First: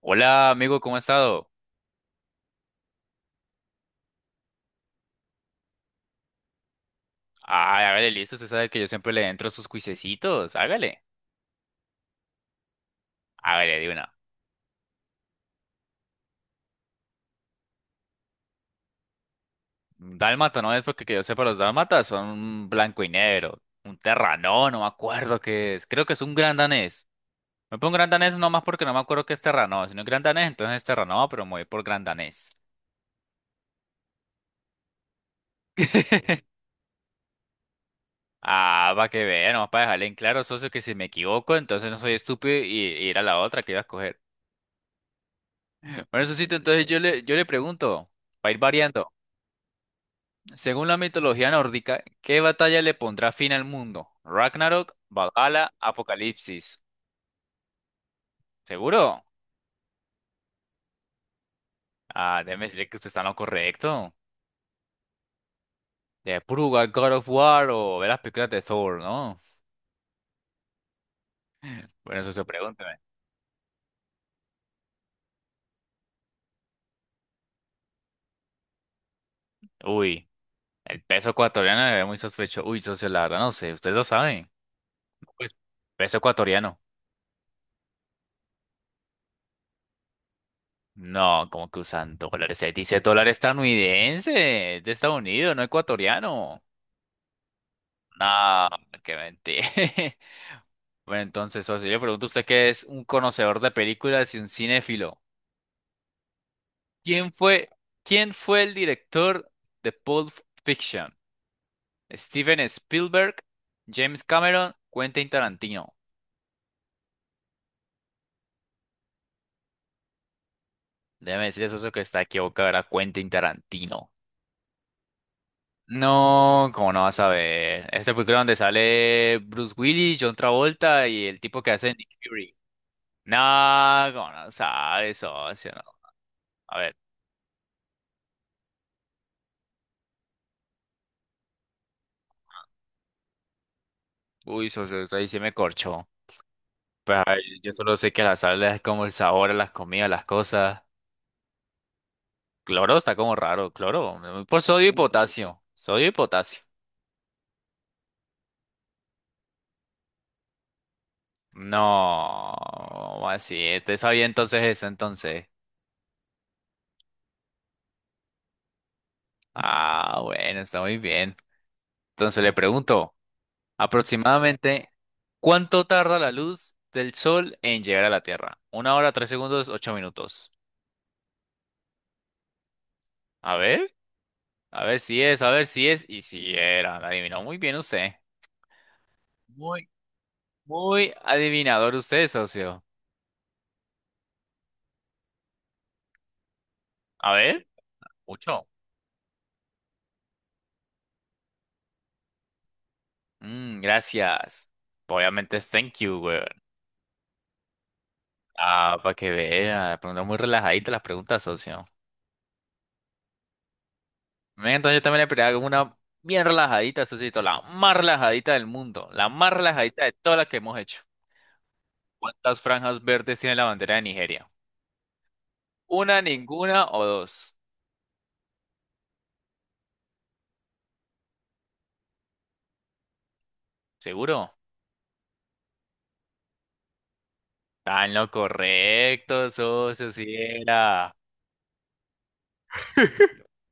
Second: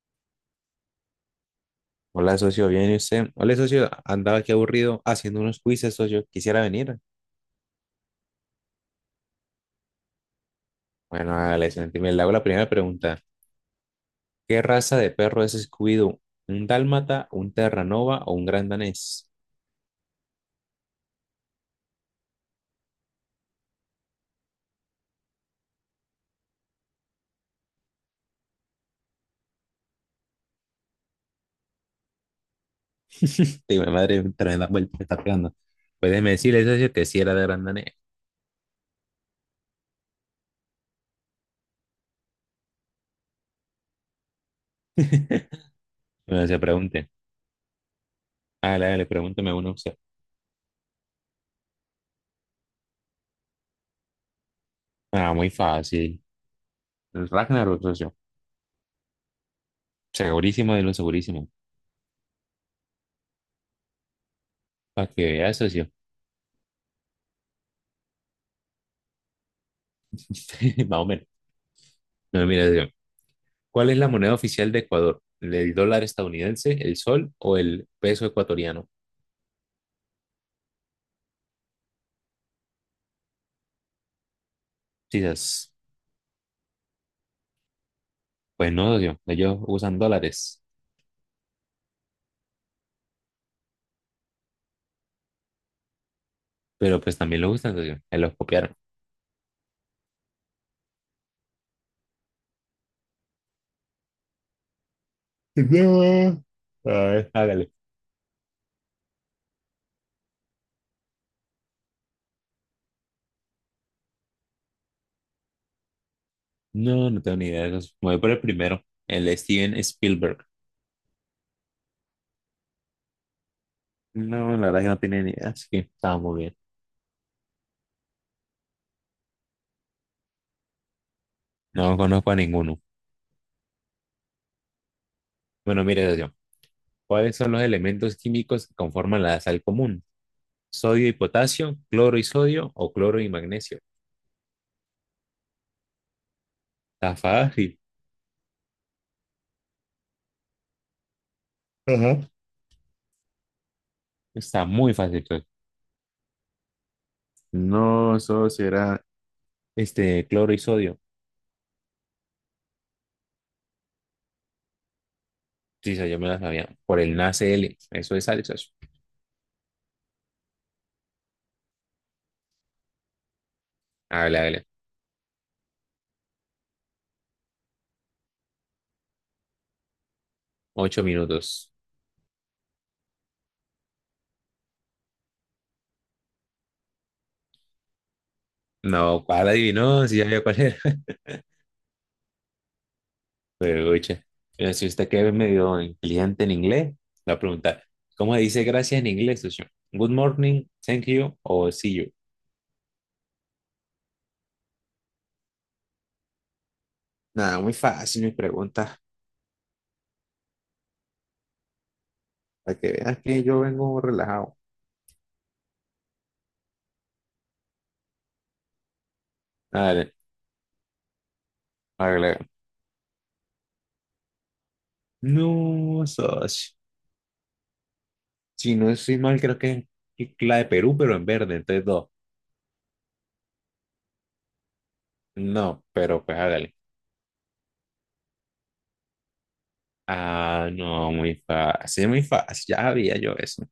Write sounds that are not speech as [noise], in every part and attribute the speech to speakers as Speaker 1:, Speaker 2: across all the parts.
Speaker 1: Hola, amigo, ¿cómo ha estado?
Speaker 2: Hola, socio, ¿bien y usted? Hola, socio, andaba aquí aburrido haciendo unos quizzes, socio, quisiera venir.
Speaker 1: Ay, hágale, listo, usted sabe que yo siempre le entro a sus cuisecitos, hágale.
Speaker 2: Bueno, hágale, sentime. Le hago la primera pregunta.
Speaker 1: Hágale, de una.
Speaker 2: ¿Qué raza de perro es Scooby-Doo? ¿Un dálmata, un terranova o un gran danés?
Speaker 1: Un Dálmata, no es porque que yo sepa, los dálmatas son un blanco y negro, un terranó, no me acuerdo qué es, creo que es un gran danés. Me pongo gran danés no más porque no me acuerdo qué es terranó, si no es gran danés, entonces es terranó, pero me voy por gran danés.
Speaker 2: Digo, mi madre, tremenda vuelta, me está pegando. Pues déjeme
Speaker 1: [laughs]
Speaker 2: decirle, socio, que sí era de gran danés.
Speaker 1: Ah, para que vea, nomás para dejarle en claro, socio, que si me equivoco, entonces no soy estúpido y, ir a la otra que iba a escoger. Bueno,
Speaker 2: Bueno,
Speaker 1: socito,
Speaker 2: se
Speaker 1: entonces
Speaker 2: pregunte.
Speaker 1: yo le pregunto, para ir
Speaker 2: Hágale, hágale,
Speaker 1: variando.
Speaker 2: pregúnteme uno usted.
Speaker 1: Según la mitología nórdica, ¿qué batalla le pondrá fin al mundo? Ragnarok,
Speaker 2: Ah, muy
Speaker 1: Valhalla,
Speaker 2: fácil.
Speaker 1: Apocalipsis.
Speaker 2: El Ragnarok, socio.
Speaker 1: ¿Seguro?
Speaker 2: Segurísimo de lo segurísimo.
Speaker 1: Ah, déjeme decirle que usted está en lo correcto.
Speaker 2: Para que vea, socio.
Speaker 1: De Pruga, God of War o ver las películas de Thor, ¿no?
Speaker 2: [laughs] Más o menos.
Speaker 1: Bueno, eso se
Speaker 2: No, mira,
Speaker 1: pregúnteme.
Speaker 2: ¿cuál es la moneda oficial de Ecuador? ¿El dólar estadounidense, el sol o el peso ecuatoriano?
Speaker 1: Uy, el peso ecuatoriano me ve muy sospechoso. Uy, socio, la verdad no sé, ustedes lo saben. No, pues,
Speaker 2: Quizás,
Speaker 1: peso ecuatoriano.
Speaker 2: pues no, socio, ellos usan dólares,
Speaker 1: No, como que usan dólares. Se dice dólar estadounidense, es de Estados Unidos, no ecuatoriano.
Speaker 2: pero pues también lo usan, socio, ahí los
Speaker 1: No,
Speaker 2: copiaron.
Speaker 1: qué mentira. [laughs] Bueno, entonces, socio, yo le pregunto a usted que es un conocedor de películas y un cinéfilo.
Speaker 2: No. A ver.
Speaker 1: ¿Quién fue,
Speaker 2: Hágale.
Speaker 1: ¿quién fue el director de Pulp Fiction? ¿Steven Spielberg, James Cameron, Quentin Tarantino?
Speaker 2: No, no tengo ni idea de eso. Me voy por el primero, el Steven Spielberg.
Speaker 1: Déjeme decirle, socio, que está equivocado, era Quentin Tarantino.
Speaker 2: No, la verdad que no tenía ni idea, así que estaba muy bien.
Speaker 1: No, ¿cómo no vas a ver? Esta película donde sale Bruce Willis, John Travolta y el tipo que hace
Speaker 2: No
Speaker 1: Nick
Speaker 2: conozco a
Speaker 1: Fury.
Speaker 2: ninguno.
Speaker 1: No, ¿cómo no sabe, socio? No.
Speaker 2: Bueno, mire, socio,
Speaker 1: A ver,
Speaker 2: ¿cuáles son los elementos químicos que conforman la sal común? ¿Sodio y potasio, cloro y sodio o cloro y magnesio?
Speaker 1: uy, socio, usted ahí sí me corchó.
Speaker 2: Está
Speaker 1: Pues, ay, yo
Speaker 2: fácil.
Speaker 1: solo sé que la sal es como el sabor a las comidas, las cosas.
Speaker 2: Ujú.
Speaker 1: Cloro está como raro, cloro. Por
Speaker 2: Está
Speaker 1: sodio y
Speaker 2: muy fácil, creo.
Speaker 1: potasio. Sodio y potasio.
Speaker 2: No, eso sí era este cloro y sodio.
Speaker 1: No, así, te sabía entonces eso entonces.
Speaker 2: Sí, sí, yo me la sabía. Por el NaCl. Eso es sal, socio.
Speaker 1: Ah, bueno, está muy bien. Entonces le pregunto,
Speaker 2: Hágale, hágale.
Speaker 1: aproximadamente, ¿cuánto tarda la luz del sol en llegar a la Tierra? Una hora, tres segundos, ocho minutos.
Speaker 2: 8 minutos.
Speaker 1: A ver, a ver si es, y si era, la adivinó muy bien usted.
Speaker 2: No, ¿cuál
Speaker 1: Muy
Speaker 2: adivinó? Si ya había cuál era.
Speaker 1: Muy adivinador usted, socio.
Speaker 2: [laughs] Pero, oye, mira, si usted que es medio inteligente en inglés,
Speaker 1: A
Speaker 2: la a
Speaker 1: ver.
Speaker 2: preguntar, ¿cómo se dice
Speaker 1: Mucho.
Speaker 2: gracias en inglés, socio? Good morning, thank you o see you.
Speaker 1: Mm, gracias. Obviamente, thank you, weón.
Speaker 2: Nada, muy fácil mis preguntas.
Speaker 1: Ah, para que vea. Preguntas muy relajaditas las preguntas, socio.
Speaker 2: Para que veas que yo vengo relajado.
Speaker 1: Venga, entonces yo también le pregunto una bien relajadita, socito. La más relajadita del mundo. La más relajadita de
Speaker 2: Dale,
Speaker 1: todas las que hemos hecho.
Speaker 2: hágale, hágale.
Speaker 1: ¿Cuántas franjas verdes tiene la bandera de Nigeria?
Speaker 2: No,
Speaker 1: ¿Una,
Speaker 2: socio.
Speaker 1: ninguna o dos?
Speaker 2: Si no estoy mal, creo que es la de Perú, pero en verde, entonces dos.
Speaker 1: ¿Seguro?
Speaker 2: No, pero pues hágale.
Speaker 1: Está en lo correcto, socio, si
Speaker 2: Ah, no,
Speaker 1: era.
Speaker 2: muy fácil, ya había yo eso.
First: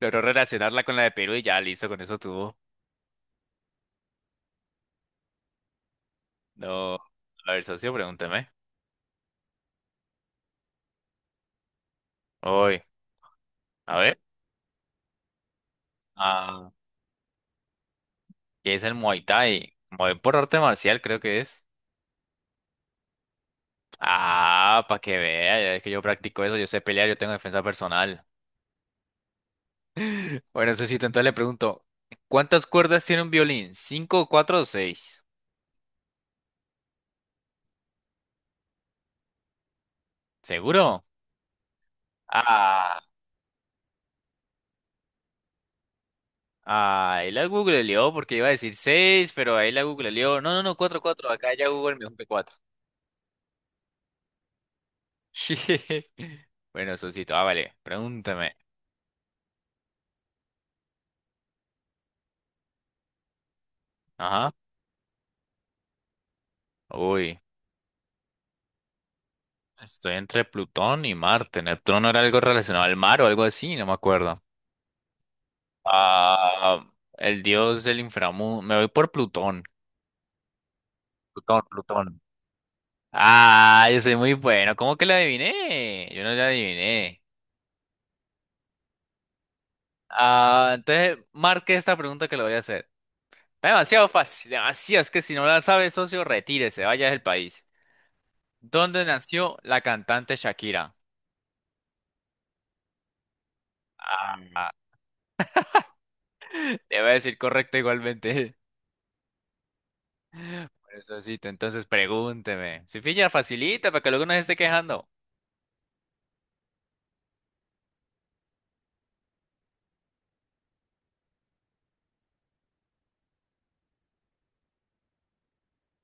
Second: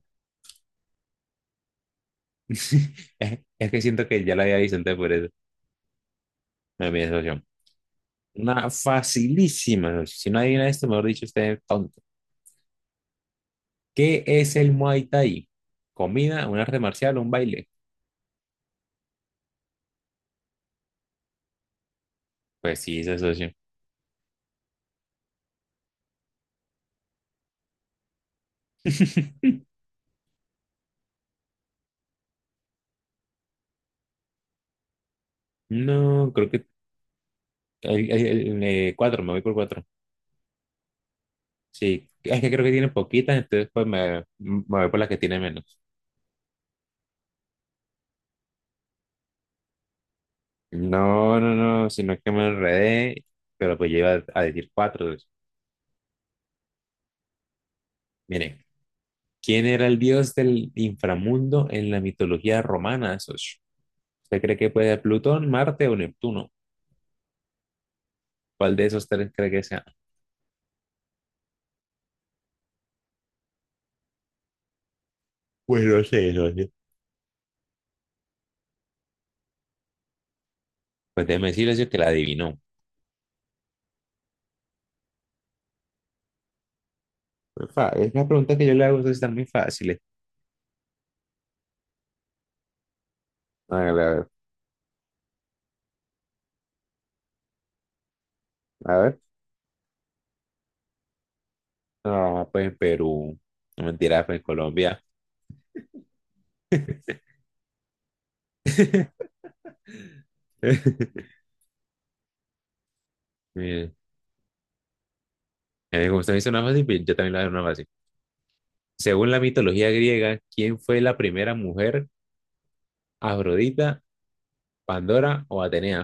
Speaker 1: Logró relacionarla con la de Perú y ya listo, con eso tuvo.
Speaker 2: [laughs] Es que siento que ya lo había visto antes por eso, no
Speaker 1: No,
Speaker 2: mi asociación.
Speaker 1: a ver, socio, pregúnteme.
Speaker 2: Una facilísima, si no adivina esto, mejor dicho, usted es tonto.
Speaker 1: Hoy, a ver,
Speaker 2: ¿Qué es el Muay Thai? ¿Comida, un
Speaker 1: ah,
Speaker 2: arte marcial o un baile?
Speaker 1: ¿qué es el Muay Thai? Muay por arte marcial, creo que es.
Speaker 2: Pues sí, es asociación.
Speaker 1: Ah, para que vea, ya es que yo practico eso, yo sé pelear, yo tengo defensa personal. [laughs]
Speaker 2: [laughs]
Speaker 1: Bueno, Sosito, entonces le pregunto, ¿cuántas cuerdas tiene un violín? ¿Cinco, cuatro o seis?
Speaker 2: No, creo que cuatro, me voy por cuatro.
Speaker 1: ¿Seguro?
Speaker 2: Sí, es que creo que tiene
Speaker 1: Ah,
Speaker 2: poquitas, entonces pues me voy por las que tiene menos.
Speaker 1: ah, ahí la googleó porque iba a decir seis, pero ahí la googleó. No, no, no, cuatro, cuatro,
Speaker 2: No,
Speaker 1: acá
Speaker 2: no,
Speaker 1: ya
Speaker 2: no,
Speaker 1: Google me dijo
Speaker 2: sino
Speaker 1: que
Speaker 2: que me
Speaker 1: cuatro.
Speaker 2: enredé, pero pues yo iba a decir cuatro. Entonces,
Speaker 1: [laughs] Bueno, Sosito, ah, vale, pregúntame.
Speaker 2: mire, ¿quién era el dios del inframundo en la mitología romana? Esos. ¿Usted
Speaker 1: Ajá.
Speaker 2: cree que puede ser Plutón, Marte o Neptuno?
Speaker 1: Uy.
Speaker 2: ¿Cuál de esos tres cree que sea?
Speaker 1: Estoy entre Plutón y Marte. Neptuno era algo relacionado al mar o algo así, no me acuerdo.
Speaker 2: Pues no sé, no sé.
Speaker 1: Ah, el dios del inframundo. Me voy por Plutón.
Speaker 2: Pues déjeme
Speaker 1: Plutón,
Speaker 2: decirle eso que la
Speaker 1: Plutón.
Speaker 2: adivinó.
Speaker 1: Ah, yo soy muy bueno. ¿Cómo que la adiviné? Yo no la adiviné.
Speaker 2: Pues, fa- es una pregunta que yo le hago, ustedes están muy fáciles.
Speaker 1: Ah, entonces marque esta pregunta que le voy a hacer. Está
Speaker 2: Hágale, a
Speaker 1: demasiado
Speaker 2: ver,
Speaker 1: fácil, demasiado. Es que si no la sabe, socio, retírese, vaya del país.
Speaker 2: a
Speaker 1: ¿Dónde
Speaker 2: ver.
Speaker 1: nació la cantante Shakira?
Speaker 2: No, pues en Perú. No mentira, pues en
Speaker 1: Ah,
Speaker 2: Colombia.
Speaker 1: [laughs] le voy a
Speaker 2: [laughs]
Speaker 1: decir correcto igualmente. Precisito, entonces pregúnteme. Si pilla, facilita
Speaker 2: Mira,
Speaker 1: para que luego no se esté quejando.
Speaker 2: Como usted me hizo una fácil, bien, yo también le voy a dar una fácil. Según la mitología griega, ¿quién fue la primera mujer? ¿Afrodita, Pandora o Atenea?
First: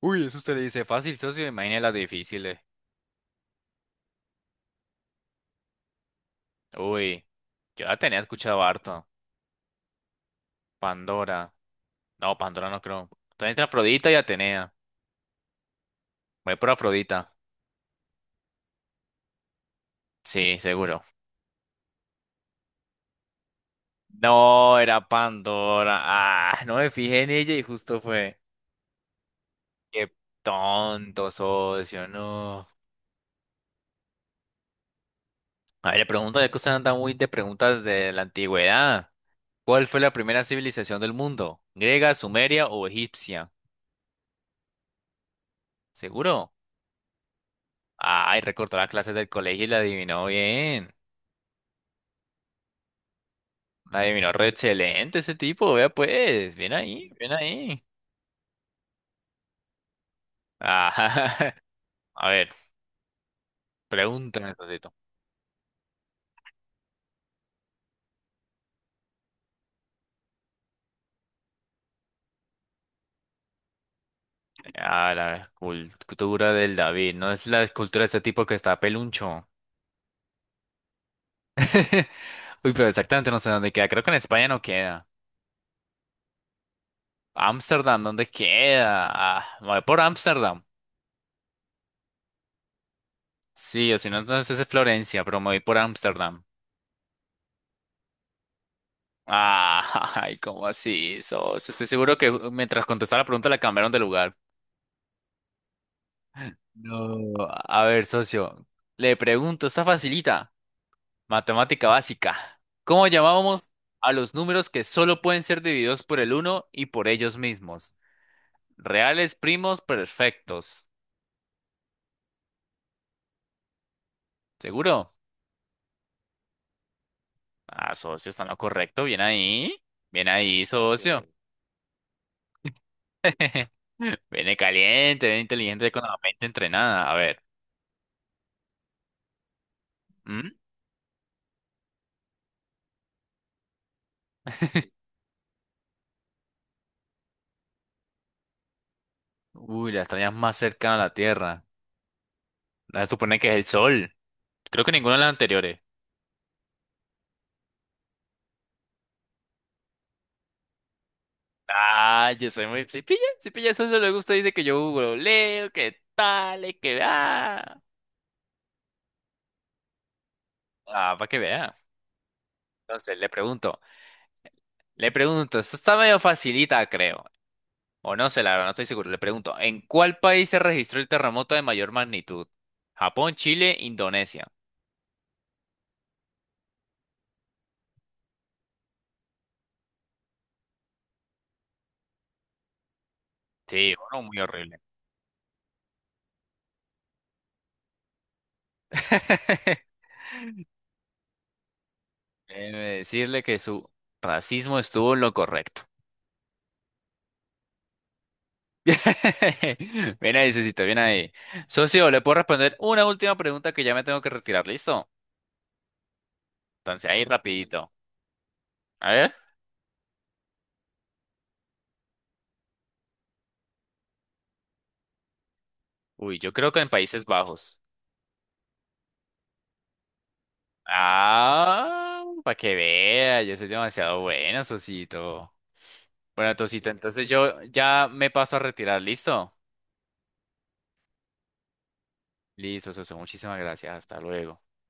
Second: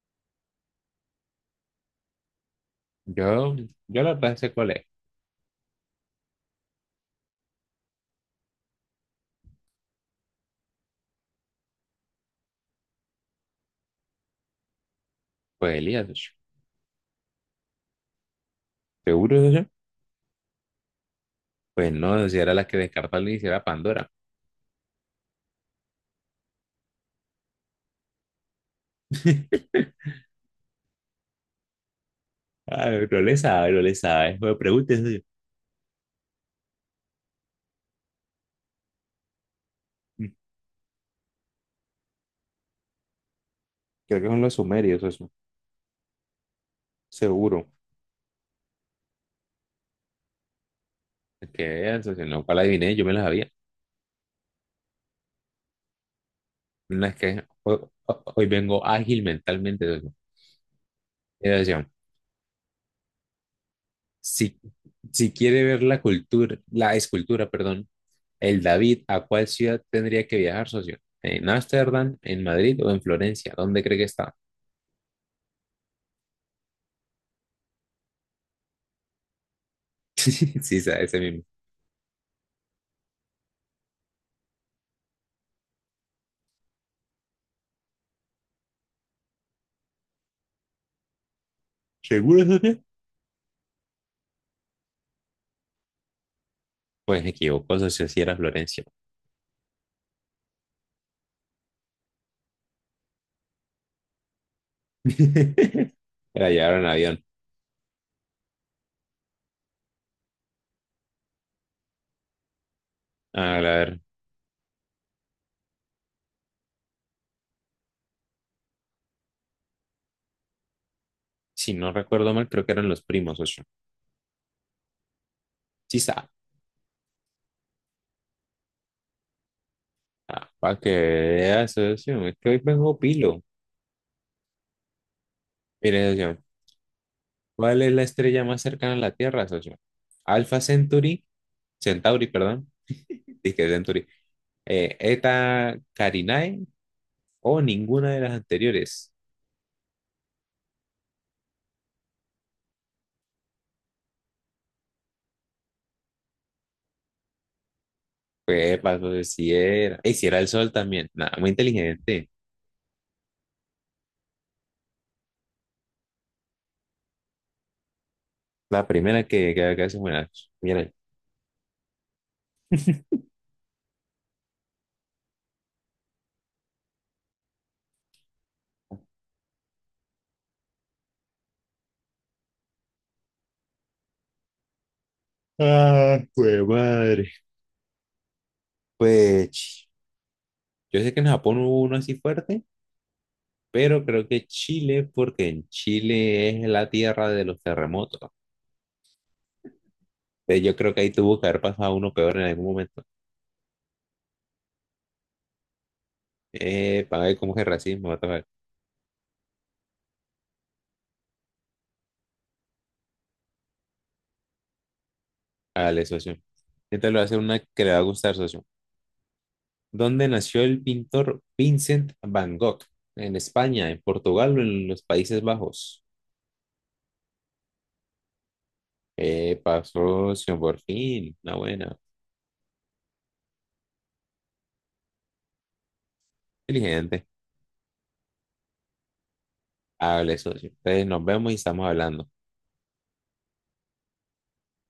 Speaker 1: Uy, eso usted le dice fácil, socio. Imagine las difíciles.
Speaker 2: Yo, yo la verdad sé cuál es.
Speaker 1: Uy, yo la tenía escuchado harto. Pandora. No, Pandora no creo. Entonces entre Afrodita y Atenea.
Speaker 2: Pues Elías, sh-
Speaker 1: Voy por Afrodita.
Speaker 2: ¿seguro de?
Speaker 1: Sí, seguro.
Speaker 2: Pues no, si era la que descartó al inicio, era Pandora.
Speaker 1: No, era Pandora. Ah, no me fijé en ella y justo fue. Qué
Speaker 2: [laughs]
Speaker 1: tonto, socio, no.
Speaker 2: Ah, no le sabe, no le sabe. Pues, me pregunte, socio.
Speaker 1: A ver, le pregunto, ya que usted anda muy de preguntas de la antigüedad. ¿Cuál fue la
Speaker 2: Mm,
Speaker 1: primera civilización del mundo? ¿Griega, sumeria o egipcia?
Speaker 2: creo que son los sumerios, eso.
Speaker 1: ¿Seguro?
Speaker 2: Sí, seguro.
Speaker 1: Ay, recortó las clases del colegio y la adivinó bien.
Speaker 2: Que vean, socio, no, para la adiviné, yo me la sabía.
Speaker 1: La adivinó re excelente ese tipo, vea pues. Bien
Speaker 2: No,
Speaker 1: ahí,
Speaker 2: es
Speaker 1: bien
Speaker 2: que hoy,
Speaker 1: ahí.
Speaker 2: hoy vengo ágil mentalmente,
Speaker 1: Ah,
Speaker 2: socio.
Speaker 1: [laughs] a ver, pregúntame,
Speaker 2: Si,
Speaker 1: Sosito.
Speaker 2: si quiere ver la cultura, la escultura, perdón, el David, ¿a cuál ciudad tendría que viajar, socio? ¿En Ámsterdam, en Madrid o en Florencia? ¿Dónde cree que está?
Speaker 1: Ah, la escultura del David. No es la escultura de ese tipo que está peluncho.
Speaker 2: [laughs] Sí, sabe, ese mismo.
Speaker 1: [laughs] Uy, pero exactamente no sé dónde queda. Creo que en España no queda. Ámsterdam, ¿dónde queda? Ah, me voy por Ámsterdam.
Speaker 2: ¿Seguro, socio?
Speaker 1: Sí, o si no, entonces es Florencia, pero me voy por Ámsterdam.
Speaker 2: Pues me equivoco, socio, si era Florencia.
Speaker 1: Ah, [laughs] ay, ¿cómo así, socio? Estoy seguro que mientras contestaba la pregunta la cambiaron de lugar.
Speaker 2: [laughs] Era llevar en avión.
Speaker 1: No, a ver, socio. Le pregunto, está facilita. Matemática básica. ¿Cómo
Speaker 2: A
Speaker 1: llamábamos
Speaker 2: ver,
Speaker 1: a los números que solo pueden ser divididos por el uno y por ellos mismos? Reales, primos, perfectos.
Speaker 2: si no recuerdo mal, creo que eran los primos, socio.
Speaker 1: ¿Seguro?
Speaker 2: Sí, sabe.
Speaker 1: Ah, socio, está en lo correcto. Bien ahí. Bien
Speaker 2: Ah,
Speaker 1: ahí,
Speaker 2: para que
Speaker 1: socio.
Speaker 2: veas, socio, es que hoy vengo pilo.
Speaker 1: [laughs] Viene caliente, viene inteligente con
Speaker 2: Mire,
Speaker 1: la
Speaker 2: socio,
Speaker 1: mente entrenada. A ver.
Speaker 2: ¿cuál es la estrella más cercana a la Tierra, socio?
Speaker 1: ¿Mm?
Speaker 2: ¿Alpha Centauri, Centauri, perdón, dije Centauri, Eta Carinae o ninguna de las anteriores?
Speaker 1: Uy, la estrella más cercana a la Tierra. La supone que es el Sol. Creo que ninguna de las anteriores.
Speaker 2: Pues, pues, si era, y si era el sol también, nada, muy inteligente.
Speaker 1: Ah, yo soy muy... Si pilla, si pilla, eso se le gusta. Dice que yo googleo, que tal, y que... Ah,
Speaker 2: La primera que se muera. Mira.
Speaker 1: ah, para que vea. Entonces, le pregunto. Le pregunto. Esto está medio facilita, creo. O no sé, la verdad, no estoy seguro. Le pregunto. ¿En cuál país se registró el terremoto de mayor magnitud? Japón, Chile, Indonesia.
Speaker 2: Ah, pues madre. Pues ch- yo sé que en Japón hubo uno así fuerte,
Speaker 1: Sí,
Speaker 2: pero
Speaker 1: uno
Speaker 2: creo
Speaker 1: muy
Speaker 2: que
Speaker 1: horrible.
Speaker 2: Chile, porque en Chile es la tierra de los terremotos.
Speaker 1: [laughs]
Speaker 2: Yo creo que ahí tuvo que haber pasado uno peor en algún
Speaker 1: Déjeme
Speaker 2: momento.
Speaker 1: decirle que su racismo estuvo en lo correcto.
Speaker 2: Para ver cómo es el racismo, what the fuck.
Speaker 1: [laughs] Bien ahí, Susito, bien ahí. Socio, le puedo responder una última pregunta que ya me tengo que retirar, ¿listo?
Speaker 2: Dale, socio. ¿Qué
Speaker 1: Entonces
Speaker 2: tal lo
Speaker 1: ahí
Speaker 2: hace una que
Speaker 1: rapidito.
Speaker 2: le va a gustar, socio?
Speaker 1: A ver.
Speaker 2: ¿Dónde nació el pintor Vincent Van Gogh? ¿En España, en Portugal o en los Países Bajos?
Speaker 1: Uy, yo creo que en Países Bajos.
Speaker 2: Epa, socio, por fin. Una buena.
Speaker 1: Ah, para que vea, yo soy demasiado bueno, Sosito. Bueno, Tosito,
Speaker 2: Inteligente.
Speaker 1: entonces yo ya me paso a retirar, ¿listo?
Speaker 2: Hable, socio. Entonces nos vemos y estamos hablando.
Speaker 1: Listo, Soso, muchísimas gracias, hasta luego.